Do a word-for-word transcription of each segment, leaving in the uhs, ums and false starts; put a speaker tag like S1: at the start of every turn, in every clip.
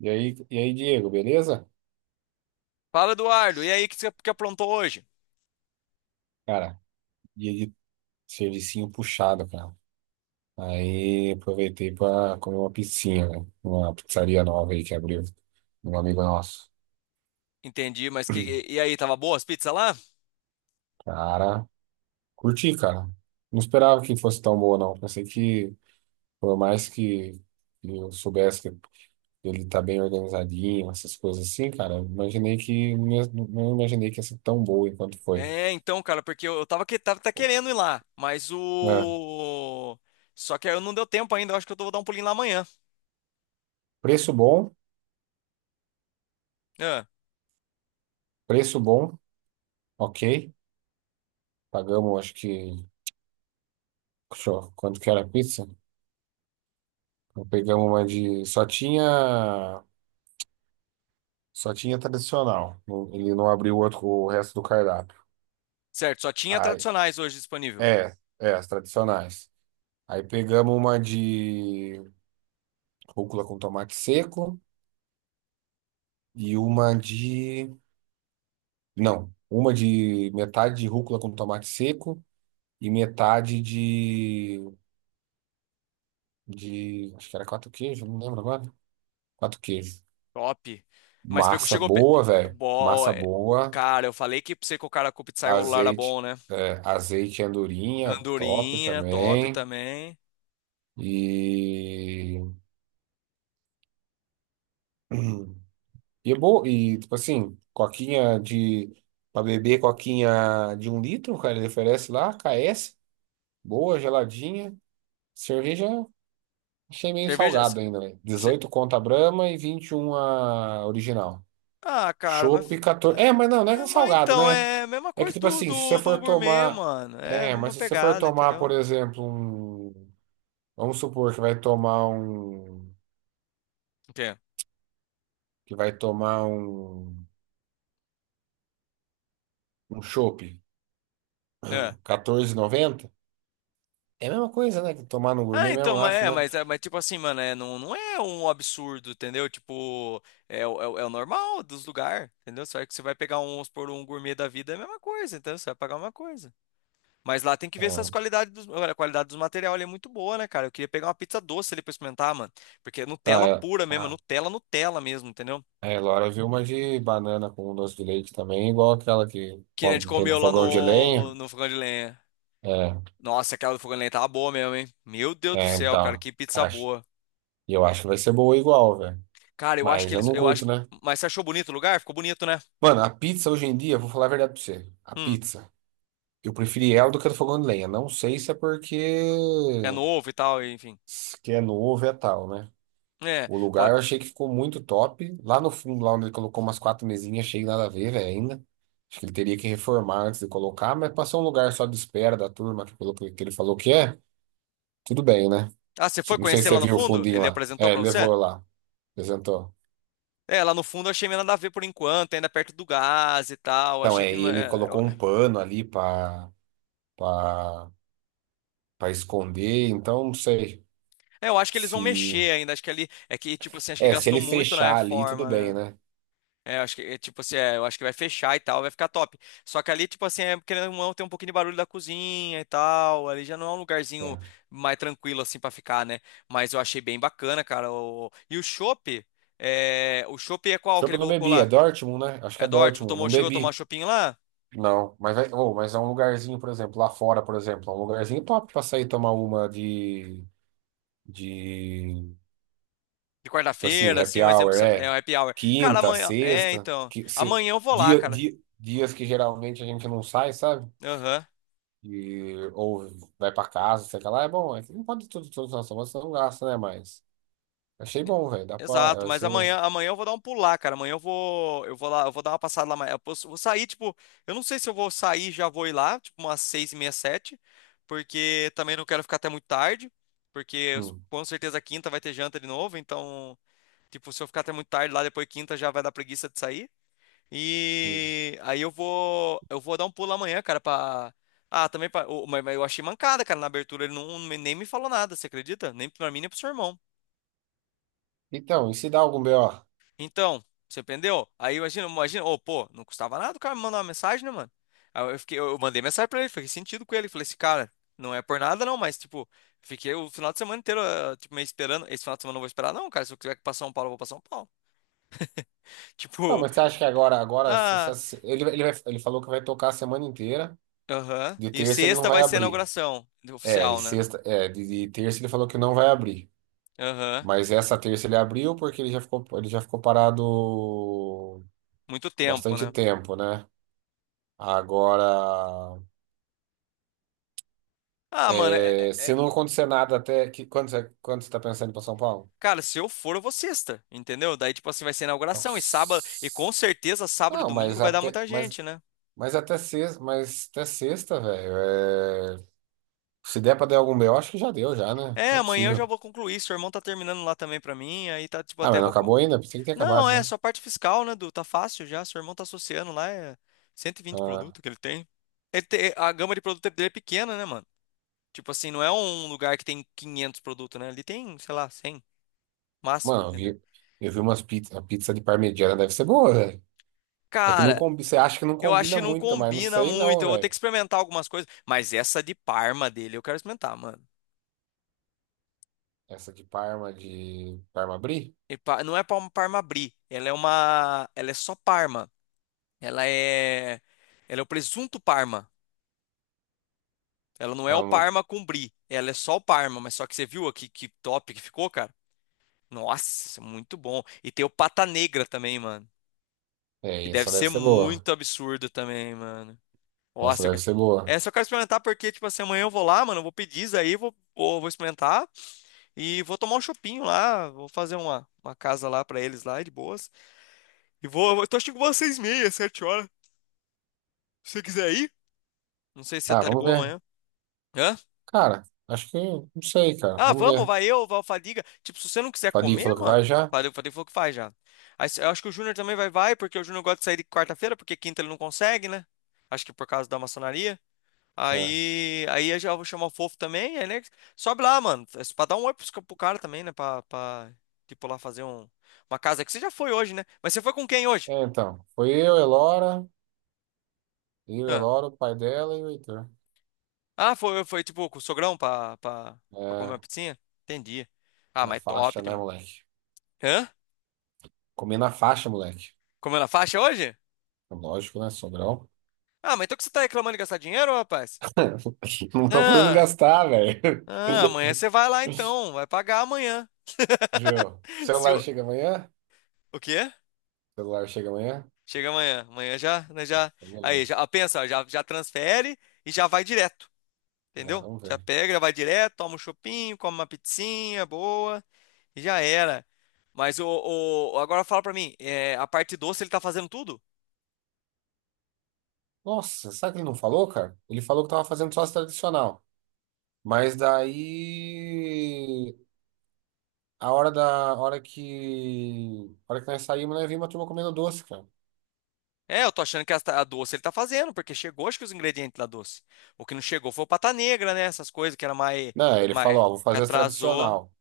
S1: E aí, e aí, Diego, beleza?
S2: Fala, Eduardo. E aí, o que você que aprontou hoje?
S1: Cara, dia de servicinho puxado, cara. Aí aproveitei pra comer uma pizzinha, né? Uma pizzaria nova aí que abriu, de um amigo nosso.
S2: Entendi, mas que e aí, tava boa as pizzas lá?
S1: Cara, curti, cara. Não esperava que fosse tão boa, não. Pensei que, por mais que eu soubesse que ele tá bem organizadinho, essas coisas assim, cara, eu imaginei que, não imaginei que ia ser tão boa enquanto foi.
S2: É, então, cara, porque eu, eu tava que tava tá querendo ir lá, mas
S1: É,
S2: o só que eu não deu tempo ainda, eu acho que eu vou dar um pulinho lá amanhã.
S1: preço bom,
S2: Ah,
S1: preço bom, ok. Pagamos, acho que. Show. Quanto que era a pizza? Então, pegamos uma de. Só tinha. Só tinha tradicional. Não- Ele não abriu o outro, o resto do cardápio.
S2: certo, só tinha
S1: Aí,
S2: tradicionais hoje disponível.
S1: é, é, as tradicionais. Aí pegamos uma de rúcula com tomate seco e uma de. Não, uma de metade de rúcula com tomate seco e metade de. de. Acho que era quatro queijos, não lembro agora. Quatro queijos.
S2: Top. Mas pegou,
S1: Massa
S2: chegou pe-
S1: boa, velho.
S2: Bo...
S1: Massa
S2: é,
S1: boa.
S2: Cara, eu falei que pra você que o cara com o pizzaiolo lá era
S1: Azeite,
S2: bom, né?
S1: é, azeite e andorinha, top
S2: Andorinha, top
S1: também.
S2: também.
S1: E, e é bom, e tipo assim, coquinha de para beber, coquinha de um litro, cara, ele oferece lá, K S, boa, geladinha. Cerveja, achei meio
S2: Cerveja,
S1: salgado ainda, velho. dezoito conto a Brahma e vinte e um a original.
S2: Ah, cara, mas.
S1: Chopp quatorze. É, mas não, não é
S2: É,
S1: que
S2: é,
S1: é
S2: mas
S1: salgado,
S2: então,
S1: né?
S2: é a mesma
S1: É que
S2: coisa
S1: tipo
S2: do,
S1: assim, se você
S2: do, do
S1: for
S2: gourmet,
S1: tomar,
S2: mano. É a
S1: é,
S2: mesma
S1: mas se você for
S2: pegada,
S1: tomar, por
S2: entendeu?
S1: exemplo, um vamos supor que vai tomar um
S2: O quê?
S1: que vai tomar um um chopp
S2: É.
S1: quatorze e noventa. É a mesma coisa, né? Que tomar no
S2: Ah,
S1: gourmet mesmo,
S2: então,
S1: eu
S2: mas
S1: acho,
S2: é,
S1: né?
S2: mas, é, mas tipo assim, mano, é, não, não é um absurdo, entendeu? Tipo, é, o- é, o é o normal dos lugares, entendeu? Só que você vai pegar um, vamos supor, um gourmet da vida, é a mesma coisa, entendeu? Você vai pagar uma coisa. Mas lá tem que
S1: É,
S2: ver se as qualidades dos, olha, a qualidade dos materiais ali é muito boa, né, cara? Eu queria pegar uma pizza doce ali pra experimentar, mano. Porque é
S1: tá,
S2: Nutella
S1: é,
S2: pura mesmo, é
S1: ah,
S2: Nutella, Nutella mesmo, entendeu?
S1: é, Laura viu uma de banana com um doce de leite também, igual aquela que
S2: Que a gente
S1: come- tem no
S2: comeu lá
S1: fogão de
S2: no,
S1: lenha.
S2: no fogão de lenha.
S1: É,
S2: Nossa, aquela do fogão de lenha tava boa mesmo, hein? Meu Deus do
S1: é,
S2: céu, cara,
S1: então,
S2: que pizza
S1: acho,
S2: boa.
S1: e eu acho que vai ser boa igual, velho.
S2: Cara, eu acho
S1: Mas
S2: que
S1: eu
S2: eles.
S1: não
S2: Eu acho.
S1: curto,
S2: que-
S1: né?
S2: Mas você achou bonito o lugar? Ficou bonito, né?
S1: Mano, a pizza hoje em dia, vou falar a verdade pra você. A
S2: Hum,
S1: pizza, eu preferi ela do que a do fogão de lenha. Não sei se é porque
S2: é novo e tal, e enfim.
S1: s- que é novo é tal, né?
S2: É,
S1: O lugar
S2: pode.
S1: eu achei que ficou muito top. Lá no fundo, lá onde ele colocou umas quatro mesinhas, achei nada a ver, velho, ainda. Acho que ele teria que reformar antes de colocar, mas passou um lugar só de espera da turma que, colocou, que que ele falou que é. Tudo bem, né?
S2: Ah, você foi
S1: Não sei
S2: conhecer
S1: se
S2: lá
S1: você
S2: no
S1: viu o
S2: fundo?
S1: fundinho
S2: Ele
S1: lá.
S2: apresentou
S1: É,
S2: pra
S1: ele
S2: você?
S1: levou lá, apresentou.
S2: É, lá no fundo eu achei meio nada a ver por enquanto, ainda perto do gás e tal.
S1: Então,
S2: Achei que.
S1: é, e
S2: não
S1: ele
S2: É, eu
S1: colocou um pano ali para para esconder, então não sei
S2: é, eu acho que eles vão
S1: se...
S2: mexer ainda. Acho que ali. É que, tipo assim, acho que
S1: É, se
S2: gastou
S1: ele
S2: muito na
S1: fechar ali, tudo
S2: reforma,
S1: bem,
S2: né?
S1: né?
S2: É, eu acho que, é, tipo assim, é, eu acho que vai fechar e tal, vai ficar top. Só que ali, tipo assim, é, querendo ou não, tem um pouquinho de barulho da cozinha e tal. Ali já não é um lugarzinho
S1: É.
S2: mais tranquilo, assim, pra ficar, né? Mas eu achei bem bacana, cara. o- E o chopp, é... o chopp é qual que
S1: Desculpa,
S2: ele
S1: eu não
S2: colocou
S1: bebi, é
S2: lá?
S1: Dortmund, né? Acho que é
S2: É do tipo
S1: Dortmund, não
S2: tomou, chegou a tomar
S1: bebi.
S2: chopinho lá?
S1: Não, mas, vai- ô, mas é um lugarzinho, por exemplo, lá fora, por exemplo, é um lugarzinho top pra sair tomar uma de, de,
S2: De
S1: tipo assim,
S2: quarta-feira, assim,
S1: happy
S2: um exemplo,
S1: hour, é
S2: é o happy hour. Cara,
S1: quinta,
S2: amanhã, é,
S1: sexta,
S2: então,
S1: que, se-
S2: amanhã eu vou lá,
S1: dia,
S2: cara.
S1: dia- dias que geralmente a gente não sai, sabe?
S2: Aham.
S1: E, ou vai pra casa, sei lá, é bom, é que não pode tudo, tudo, nossa, você não gasta, né? Mas achei bom, velho, dá
S2: Exato,
S1: pra,
S2: mas
S1: assim, né?
S2: amanhã, amanhã eu vou dar um pulo lá, cara. Amanhã eu vou, eu vou lá, eu vou dar uma passada lá amanhã. Eu posso- vou sair, tipo, eu não sei se eu vou sair, já vou ir lá, tipo, umas seis e meia, sete, porque também não quero ficar até muito tarde, porque eu-
S1: Hum,
S2: com certeza quinta vai ter janta de novo, então, tipo, se eu ficar até muito tarde lá, depois quinta já vai dar preguiça de sair.
S1: hum.
S2: E aí eu vou, eu vou dar um pulo amanhã, cara, pra... Ah, também pra... o- Mas mas eu achei mancada, cara, na abertura, ele não, nem me falou nada, você acredita? Nem pra mim, nem pro seu irmão.
S1: Então, e se dá algum B O?
S2: Então, você entendeu? Aí imagina, imagina, ô, pô, não custava nada o cara me mandar uma mensagem, né, mano? Aí eu fiquei, eu mandei mensagem pra ele, fiquei sentido com ele, falei assim, cara, não é por nada não, mas tipo, fiquei o final de semana inteiro, ah, tipo, meio esperando, esse final de semana eu não vou esperar não, cara, se eu tiver que ir pra São Paulo, eu vou pra São Paulo.
S1: Não,
S2: Tipo,
S1: mas você acha que agora, agora, se-
S2: ah,
S1: se- se- ele, ele, vai- ele falou que vai tocar a semana inteira.
S2: aham.
S1: De
S2: E
S1: terça ele não
S2: sexta
S1: vai
S2: vai ser a
S1: abrir.
S2: inauguração
S1: É, e
S2: oficial, né?
S1: sexta, é, de, de terça ele falou que não vai abrir.
S2: Aham.
S1: Mas essa terça ele abriu porque ele já ficou, ele já ficou parado
S2: Muito tempo,
S1: bastante
S2: né?
S1: tempo, né? Agora,
S2: Ah, mano, é, é-
S1: é, se
S2: é-
S1: não acontecer nada até que quando você, quando você está pensando para São Paulo?
S2: Cara, se eu for, eu vou sexta, entendeu? Daí, tipo assim, vai ser a inauguração e sábado, e com
S1: Nossa.
S2: certeza sábado e
S1: Não,
S2: domingo
S1: mas
S2: vai dar
S1: até,
S2: muita
S1: mas,
S2: gente, né?
S1: mas até sexta, mas até sexta, velho. É, se der para dar algum B O, acho que já deu já, né?
S2: É,
S1: Não é
S2: amanhã eu já
S1: possível.
S2: vou concluir. Seu irmão tá terminando lá também pra mim, aí tá tipo
S1: Ah,
S2: até
S1: mas não
S2: vou. Co-
S1: acabou ainda? Pensei que tinha acabado
S2: Não, é
S1: já.
S2: só parte fiscal, né, Du? Tá fácil já. Seu irmão tá associando lá, é cento e vinte
S1: Ah.
S2: produtos que ele tem. Ele te- A gama de produto dele é pequena, né, mano? Tipo assim, não é um lugar que tem quinhentos produtos, né? Ele tem, sei lá, cem máximo,
S1: Mano, eu
S2: entendeu?
S1: vi, eu vi umas pizzas. A pizza de parmegiana deve ser boa, velho. É que não
S2: Cara,
S1: combi, você acha que não
S2: eu acho
S1: combina
S2: que não
S1: muito, mas não
S2: combina
S1: sei
S2: muito.
S1: não,
S2: Eu vou ter que
S1: velho.
S2: experimentar algumas coisas, mas essa de Parma dele eu quero experimentar, mano.
S1: Essa de Parma, de Parma Brie?
S2: E pa- Não é pa- uma Parma Brie, ela é uma, ela é só Parma. Ela é, ela é o presunto Parma. Ela não é o
S1: Ela não-
S2: Parma com brie. Ela é só o Parma, mas só que você viu aqui que top que ficou, cara? Nossa, isso é muito bom. E tem o pata negra também, mano. Que
S1: É,
S2: deve
S1: essa deve
S2: ser
S1: ser boa.
S2: muito absurdo também, mano.
S1: Essa
S2: Nossa, eu
S1: deve
S2: quero...
S1: ser boa.
S2: É, só quero experimentar porque, tipo assim, amanhã eu vou lá, mano, eu vou pedir isso aí, vou, vou, vou experimentar e vou tomar um chopinho lá, vou fazer uma, uma casa lá pra eles lá, de boas. E vou, eu tô achando que vou às seis e meia, sete horas, se você quiser ir. Não sei se você
S1: Ah,
S2: tá de
S1: vamos
S2: boa
S1: ver.
S2: amanhã. Hã?
S1: Cara, acho que. Não sei, cara.
S2: Ah,
S1: Vamos
S2: vamos,
S1: ver.
S2: vai eu, vai o Fadiga. Tipo, se você não quiser
S1: Fadinho
S2: comer,
S1: falou que vai
S2: mano,
S1: já?
S2: Fadiga, o falei, falou que faz já. Aí, se- eu acho que o Júnior também vai, vai, porque o Júnior gosta de sair de quarta-feira, porque quinta ele não consegue, né? Acho que por causa da maçonaria.
S1: É.
S2: Aí, aí eu já vou chamar o Fofo também, aí, né? Sobe lá, mano. É pra dar um oi pros ca- pro cara também, né? Pra, pra, tipo, lá fazer um, uma casa. Que você já foi hoje, né? Mas você foi com quem hoje?
S1: É, então. Foi eu, Elora. Eu,
S2: Ah,
S1: Elora, o pai dela e o Heitor.
S2: Ah, foi, foi tipo com o sogrão pra, pra, pra comer uma
S1: É,
S2: pizzinha? Entendi. Ah,
S1: na
S2: mas
S1: faixa,
S2: top.
S1: né,
S2: dem-
S1: moleque?
S2: Hã?
S1: Comer na faixa, moleque.
S2: Comeu na faixa hoje?
S1: Lógico, né? Sobrão.
S2: Ah, mas então que você tá reclamando de gastar dinheiro, rapaz?
S1: Não estão podendo
S2: Ah,
S1: gastar, velho.
S2: ah, amanhã você vai lá então, vai pagar amanhã.
S1: Viu?
S2: Se
S1: Celular
S2: o...
S1: chega amanhã?
S2: O quê?
S1: Celular chega amanhã?
S2: Chega amanhã, amanhã já, né, já.
S1: Então,
S2: Aí, já ah,
S1: beleza.
S2: pensa, já, já transfere e já vai direto,
S1: É,
S2: entendeu?
S1: vamos
S2: Já
S1: ver.
S2: pega, já vai direto, toma um chopinho, come uma pizzinha boa e já era. Mas o, o- agora fala pra mim, é, a parte doce ele tá fazendo tudo?
S1: Nossa, sabe o que ele não falou, cara? Ele falou que tava fazendo sócio tradicional. Mas daí. A hora da. A hora que. A hora que nós saímos, nós vimos a turma comendo doce, cara.
S2: É, eu tô achando que a, a doce ele tá fazendo, porque chegou, acho que os ingredientes da doce. O que não chegou foi o pata negra, né? Essas coisas que era mais,
S1: Não, ele
S2: mais
S1: falou, ó, vou
S2: que
S1: fazer as
S2: atrasou.
S1: tradicional.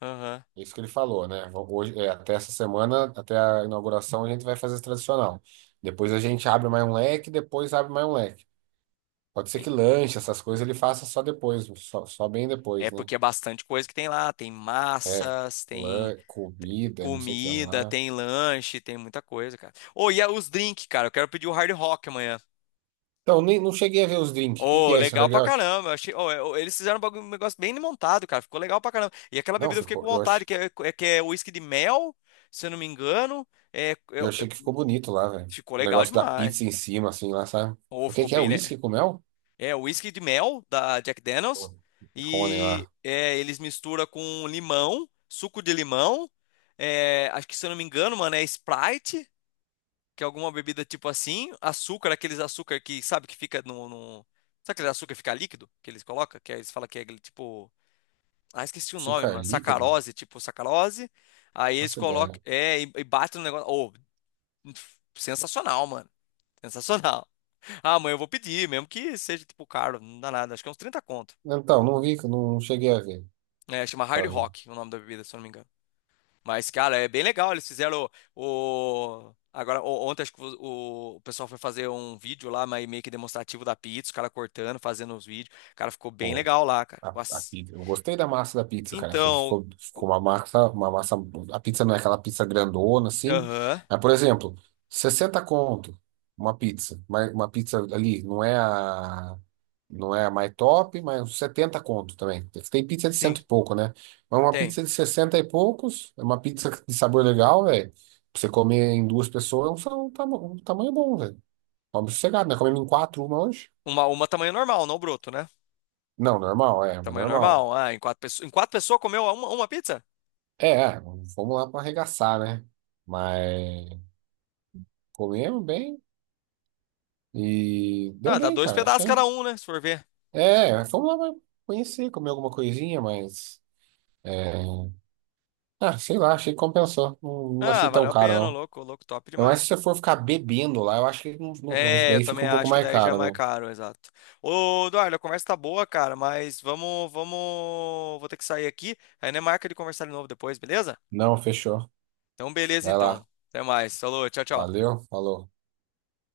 S2: Aham.
S1: Isso que ele falou, né? Hoje, é, até essa semana, até a inauguração, a gente vai fazer esse tradicional. Depois a gente abre mais um leque, depois abre mais um leque. Pode ser que lanche, essas coisas, ele faça só depois, só, só bem
S2: É
S1: depois, né?
S2: porque é bastante coisa que tem lá. Tem
S1: É,
S2: massas, tem
S1: lan, comida, não sei o que
S2: comida,
S1: lá.
S2: tem lanche, tem muita coisa, cara. Ô, e a- os drinks, cara. Eu quero pedir o Hard Rock amanhã.
S1: Então, nem, não cheguei a ver os drinks. O que que
S2: Ô,
S1: é esse
S2: legal
S1: Hard
S2: pra
S1: Rock?
S2: caramba. Eu Achei, ô, é, ô, eles fizeram um bagu- um negócio bem montado, cara. Ficou legal pra caramba. E aquela
S1: Não,
S2: bebida eu fiquei com
S1: ficou, eu,
S2: vontade,
S1: ach,
S2: que é, é, que é whisky de mel, se eu não me engano. É, é
S1: eu achei que ficou bonito lá, velho.
S2: Ficou
S1: O
S2: legal
S1: negócio da
S2: demais.
S1: pizza em cima, assim, lá, sabe?
S2: Ou
S1: O que
S2: ficou
S1: que é?
S2: bem. le-
S1: Whisky com mel?
S2: É, o whisky de mel da Jack Daniels.
S1: Pô, Rony
S2: E
S1: lá.
S2: é, eles misturam com limão, suco de limão. É, acho que se eu não me engano, mano, é Sprite, que é alguma bebida tipo assim. Açúcar, aqueles açúcar que, sabe, que fica no, no- Sabe aquele açúcar que fica líquido? Que eles colocam? Que aí eles falam que é aquele tipo. Ah, esqueci o nome,
S1: Açúcar
S2: mano.
S1: líquido?
S2: Sacarose, tipo sacarose. Aí eles
S1: Nossa
S2: colocam.
S1: ideia.
S2: É, e, e batem no negócio. Oh, sensacional, mano. Sensacional. Ah, amanhã eu vou pedir, mesmo que seja tipo caro, não dá nada. Acho que é uns trinta conto.
S1: Então, não vi, não cheguei a ver.
S2: É, chama Hard
S1: Pra ver
S2: Rock o nome da bebida, se eu não me engano. Mas, cara, é bem legal. Eles fizeram o. o- Agora, o- ontem acho que o, o pessoal foi fazer um vídeo lá, mas meio que demonstrativo da pizza, os caras cortando, fazendo os vídeos. Cara, ficou bem
S1: pô,
S2: legal lá, cara.
S1: a, a
S2: Nossa.
S1: pizza. Eu gostei da massa da pizza, cara. Achei que
S2: Então.
S1: ficou,
S2: o-
S1: ficou uma massa, uma massa. A pizza não é aquela pizza grandona, assim.
S2: Aham.
S1: Mas, por exemplo, sessenta conto uma pizza. Mas uma pizza ali, não é a. Não é a mais top, mas uns setenta conto também. Tem pizza de
S2: Sim,
S1: cento e pouco, né? Mas uma
S2: tem.
S1: pizza de sessenta e poucos, é uma pizza de sabor legal, velho. Pra você comer em duas pessoas, é um, sa- um tama- um tamanho bom, velho. Vamos sossegado, né? Comemos em quatro uma hoje.
S2: Uma, uma tamanho normal, não broto, né?
S1: Não, normal, é, mas
S2: Tamanho
S1: normal.
S2: normal. Ah, em quatro pessoas. Em quatro pessoas comeu uma, uma pizza?
S1: É, é, fomos lá pra arregaçar, né? Mas comemos bem e deu
S2: Ah, dá
S1: bem,
S2: dois
S1: cara,
S2: pedaços
S1: achei.
S2: cada um, né? Se for ver.
S1: É, fomos lá pra conhecer, comer alguma coisinha, mas. é, Ah, sei lá, achei que compensou. Não, não
S2: Ah,
S1: achei tão
S2: valeu a
S1: caro,
S2: pena, ô
S1: não.
S2: louco, ô louco, top
S1: Ainda mais
S2: demais.
S1: se você for ficar bebendo lá, eu acho que não, não- acho que
S2: É, eu
S1: daí fica
S2: também
S1: um pouco
S2: acho que
S1: mais
S2: daí já é mais
S1: caro, né?
S2: caro, exato. Ô, Eduardo, a conversa tá boa, cara, mas vamos, vamos, vou ter que sair aqui. Aí não é marca de conversar de novo depois, beleza?
S1: Não, fechou.
S2: Então, beleza
S1: Vai lá.
S2: então. Até mais. Falou, tchau, tchau.
S1: Valeu, falou.